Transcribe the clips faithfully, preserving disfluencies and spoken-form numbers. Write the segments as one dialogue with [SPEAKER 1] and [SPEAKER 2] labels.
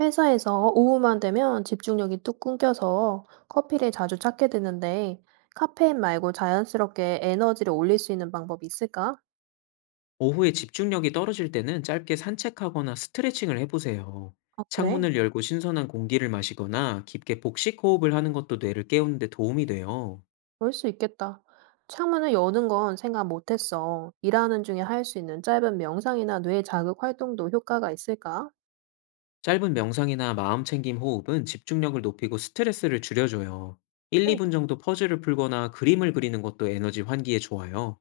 [SPEAKER 1] 회사에서 오후만 되면 집중력이 뚝 끊겨서 커피를 자주 찾게 되는데, 카페인 말고 자연스럽게 에너지를 올릴 수 있는 방법이 있을까?
[SPEAKER 2] 오후에 집중력이 떨어질 때는 짧게 산책하거나 스트레칭을 해보세요.
[SPEAKER 1] 아, 그래?
[SPEAKER 2] 창문을 열고 신선한 공기를 마시거나 깊게 복식 호흡을 하는 것도 뇌를 깨우는 데 도움이 돼요.
[SPEAKER 1] 그럴 수 있겠다. 창문을 여는 건 생각 못했어. 일하는 중에 할 수 있는 짧은 명상이나 뇌 자극 활동도 효과가 있을까?
[SPEAKER 2] 짧은 명상이나 마음 챙김 호흡은 집중력을 높이고 스트레스를 줄여줘요. 일,
[SPEAKER 1] 응.
[SPEAKER 2] 이 분 정도 퍼즐을 풀거나 그림을 그리는 것도 에너지 환기에 좋아요.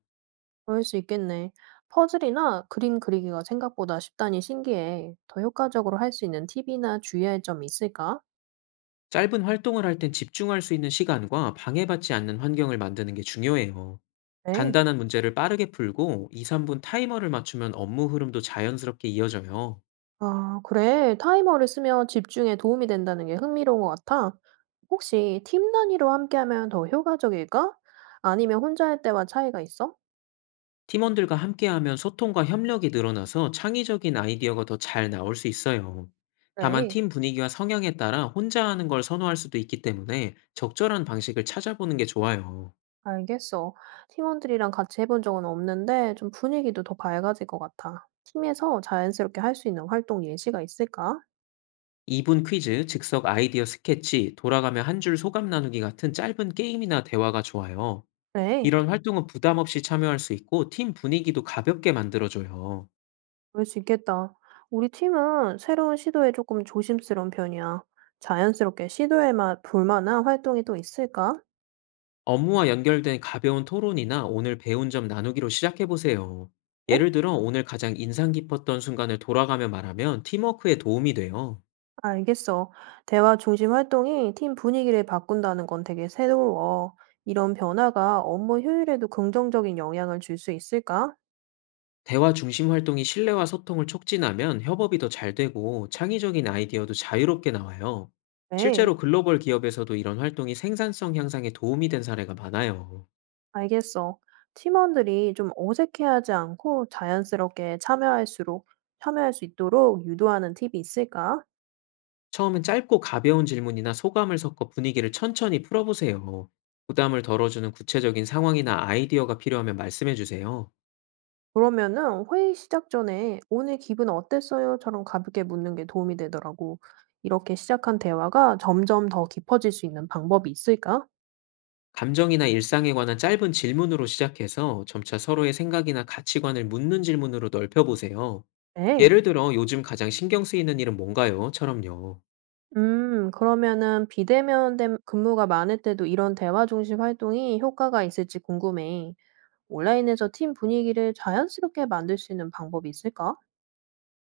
[SPEAKER 1] 그럴 수 있겠네. 퍼즐이나 그림 그리기가 생각보다 쉽다니 신기해. 더 효과적으로 할 수 있는 팁이나 주의할 점이 있을까?
[SPEAKER 2] 짧은 활동을 할 땐 집중할 수 있는 시간과 방해받지 않는 환경을 만드는 게 중요해요.
[SPEAKER 1] 네.
[SPEAKER 2] 간단한 문제를 빠르게 풀고 이, 삼 분 타이머를 맞추면 업무 흐름도 자연스럽게 이어져요.
[SPEAKER 1] 아 그래. 타이머를 쓰면 집중에 도움이 된다는 게 흥미로운 것 같아. 혹시 팀 단위로 함께하면 더 효과적일까? 아니면 혼자 할 때와 차이가 있어?
[SPEAKER 2] 팀원들과 함께하면 소통과 협력이 늘어나서 창의적인 아이디어가 더 잘 나올 수 있어요. 다만
[SPEAKER 1] 그래.
[SPEAKER 2] 팀 분위기와 성향에 따라 혼자 하는 걸 선호할 수도 있기 때문에 적절한 방식을 찾아보는 게 좋아요.
[SPEAKER 1] 알겠어. 팀원들이랑 같이 해본 적은 없는데 좀 분위기도 더 밝아질 것 같아. 팀에서 자연스럽게 할 수 있는 활동 예시가 있을까?
[SPEAKER 2] 이 분 퀴즈, 즉석 아이디어 스케치, 돌아가며 한 줄 소감 나누기 같은 짧은 게임이나 대화가 좋아요.
[SPEAKER 1] 그래.
[SPEAKER 2] 이런 음. 활동은 부담 없이 참여할 수 있고 팀 분위기도 가볍게 만들어줘요.
[SPEAKER 1] 그럴 수 있겠다. 우리 팀은 새로운 시도에 조금 조심스러운 편이야. 자연스럽게 시도해 마- 볼 만한 활동이 또 있을까?
[SPEAKER 2] 업무와 연결된 가벼운 토론이나 오늘 배운 점 나누기로 시작해 보세요. 예를 들어 오늘 가장 인상 깊었던 순간을 돌아가며 말하면 팀워크에 도움이 돼요.
[SPEAKER 1] 알겠어. 대화 중심 활동이 팀 분위기를 바꾼다는 건 되게 새로워. 이런 변화가 업무 효율에도 긍정적인 영향을 줄 수 있을까?
[SPEAKER 2] 대화 중심 활동이 신뢰와 소통을 촉진하면 협업이 더 잘 되고 창의적인 아이디어도 자유롭게 나와요.
[SPEAKER 1] 네,
[SPEAKER 2] 실제로 글로벌 기업에서도 이런 활동이 생산성 향상에 도움이 된 사례가 많아요.
[SPEAKER 1] 알겠어. 팀원들이 좀 어색해하지 않고 자연스럽게 참여할수록, 참여할 수 있도록 유도하는 팁이 있을까?
[SPEAKER 2] 처음엔 짧고 가벼운 질문이나 소감을 섞어 분위기를 천천히 풀어보세요. 부담을 덜어주는 구체적인 상황이나 아이디어가 필요하면 말씀해 주세요.
[SPEAKER 1] 그러면은 회의 시작 전에 오늘 기분 어땠어요?처럼 가볍게 묻는 게 도움이 되더라고. 이렇게 시작한 대화가 점점 더 깊어질 수 있는 방법이 있을까?
[SPEAKER 2] 감정이나 일상에 관한 짧은 질문으로 시작해서 점차 서로의 생각이나 가치관을 묻는 질문으로 넓혀보세요.
[SPEAKER 1] 네.
[SPEAKER 2] 예를 들어, 요즘 가장 신경 쓰이는 일은 뭔가요? 처럼요.
[SPEAKER 1] 음 그러면은 비대면 된 근무가 많을 때도 이런 대화 중심 활동이 효과가 있을지 궁금해. 온라인에서 팀 분위기를 자연스럽게 만들 수 있는 방법이 있을까?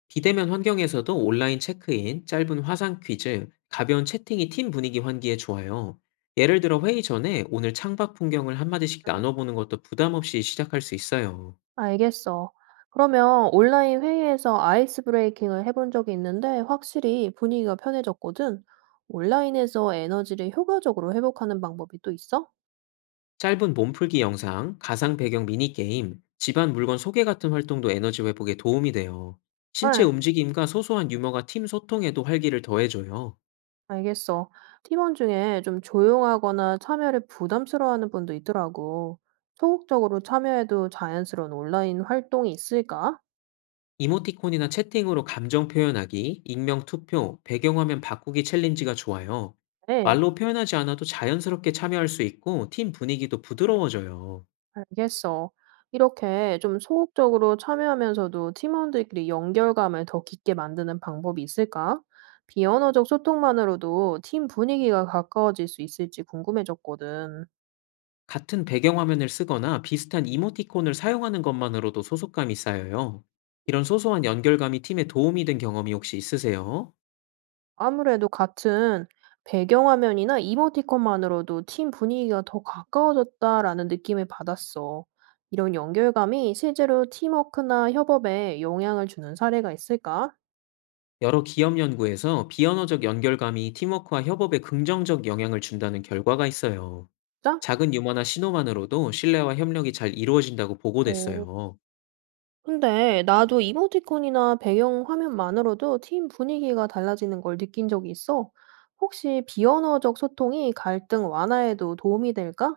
[SPEAKER 2] 비대면 환경에서도 온라인 체크인, 짧은 화상 퀴즈, 가벼운 채팅이 팀 분위기 환기에 좋아요. 예를 들어, 회의 전에 오늘 창밖 풍경을 한마디씩
[SPEAKER 1] 음.
[SPEAKER 2] 나눠보는 것도 부담 없이 시작할 수 있어요.
[SPEAKER 1] 알겠어. 그러면 온라인 회의에서 아이스 브레이킹을 해본 적이 있는데 확실히 분위기가 편해졌거든. 온라인에서 에너지를 효과적으로 회복하는 방법이 또 있어?
[SPEAKER 2] 짧은 몸풀기 영상, 가상 배경 미니게임, 집안 물건 소개 같은 활동도 에너지 회복에 도움이 돼요. 신체
[SPEAKER 1] 네.
[SPEAKER 2] 움직임과 소소한 유머가 팀 소통에도 활기를 더해줘요.
[SPEAKER 1] 알겠어. 팀원 중에 좀 조용하거나 참여를 부담스러워하는 분도 있더라고. 소극적으로 참여해도 자연스러운 온라인 활동이 있을까?
[SPEAKER 2] 이모티콘이나 채팅으로 감정 표현하기, 익명 투표, 배경화면 바꾸기 챌린지가 좋아요.
[SPEAKER 1] 네,
[SPEAKER 2] 말로 표현하지 않아도 자연스럽게 참여할 수 있고 팀 분위기도 부드러워져요.
[SPEAKER 1] 알겠어. 이렇게 좀 소극적으로 참여하면서도 팀원들끼리 연결감을 더 깊게 만드는 방법이 있을까? 비언어적 소통만으로도 팀 분위기가 가까워질 수 있을지 궁금해졌거든.
[SPEAKER 2] 같은 배경화면을 쓰거나 비슷한 이모티콘을 사용하는 것만으로도 소속감이 쌓여요. 이런 소소한 연결감이 팀에 도움이 된 경험이 혹시 있으세요?
[SPEAKER 1] 아무래도 같은 배경화면이나 이모티콘만으로도 팀 분위기가 더 가까워졌다라는 느낌을 받았어. 이런 연결감이 실제로 팀워크나 협업에 영향을 주는 사례가 있을까?
[SPEAKER 2] 여러 기업 연구에서 비언어적 연결감이 팀워크와 협업에 긍정적 영향을 준다는 결과가 있어요.
[SPEAKER 1] 진짜?
[SPEAKER 2] 작은 유머나 신호만으로도 신뢰와 협력이 잘 이루어진다고
[SPEAKER 1] 오,
[SPEAKER 2] 보고됐어요.
[SPEAKER 1] 근데 나도 이모티콘이나 배경화면만으로도 팀 분위기가 달라지는 걸 느낀 적이 있어. 혹시 비언어적 소통이 갈등 완화에도 도움이 될까?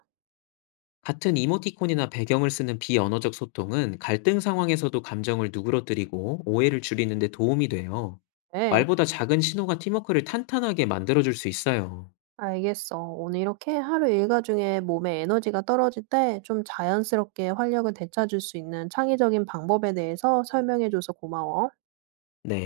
[SPEAKER 2] 같은 이모티콘이나 배경을 쓰는 비언어적 소통은 갈등 상황에서도 감정을 누그러뜨리고 오해를 줄이는 데 도움이 돼요.
[SPEAKER 1] 네.
[SPEAKER 2] 말보다 작은 신호가 팀워크를 탄탄하게 만들어줄 수 있어요.
[SPEAKER 1] 알겠어. 오늘 이렇게 하루 일과 중에 몸에 에너지가 떨어질 때 좀 자연스럽게 활력을 되찾을 수 있는 창의적인 방법에 대해서 설명해줘서 고마워.
[SPEAKER 2] 네.